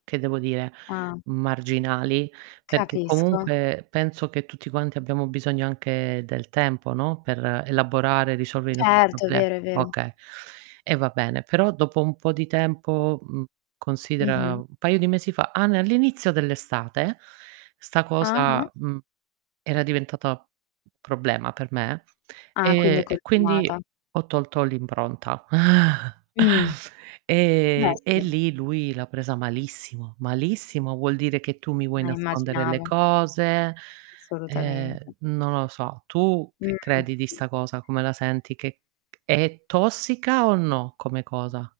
Che devo dire, Ah. marginali perché Capisco. comunque penso che tutti quanti abbiamo bisogno anche del tempo, no, per elaborare e risolvere i nostri Certo, è problemi. vero, è vero. Okay, e va bene, però dopo un po' di tempo, mhmm, considera Mh-mh. un paio di mesi fa ah n all'inizio dell'estate, 'sta Ah-ah. cosa, mhmm, era diventata problema per me, Ah, quindi è e e quindi continuata. ho tolto l'impronta Mh, beh, e e sì. lì lui l'ha presa malissimo. Malissimo, vuol dire che tu mi vuoi Eh, nascondere le immaginavo. cose, Assolutamente. ehm, non lo so. Tu che Mh. credi di sta cosa? Come la senti? Che c è tossica o no come cosa?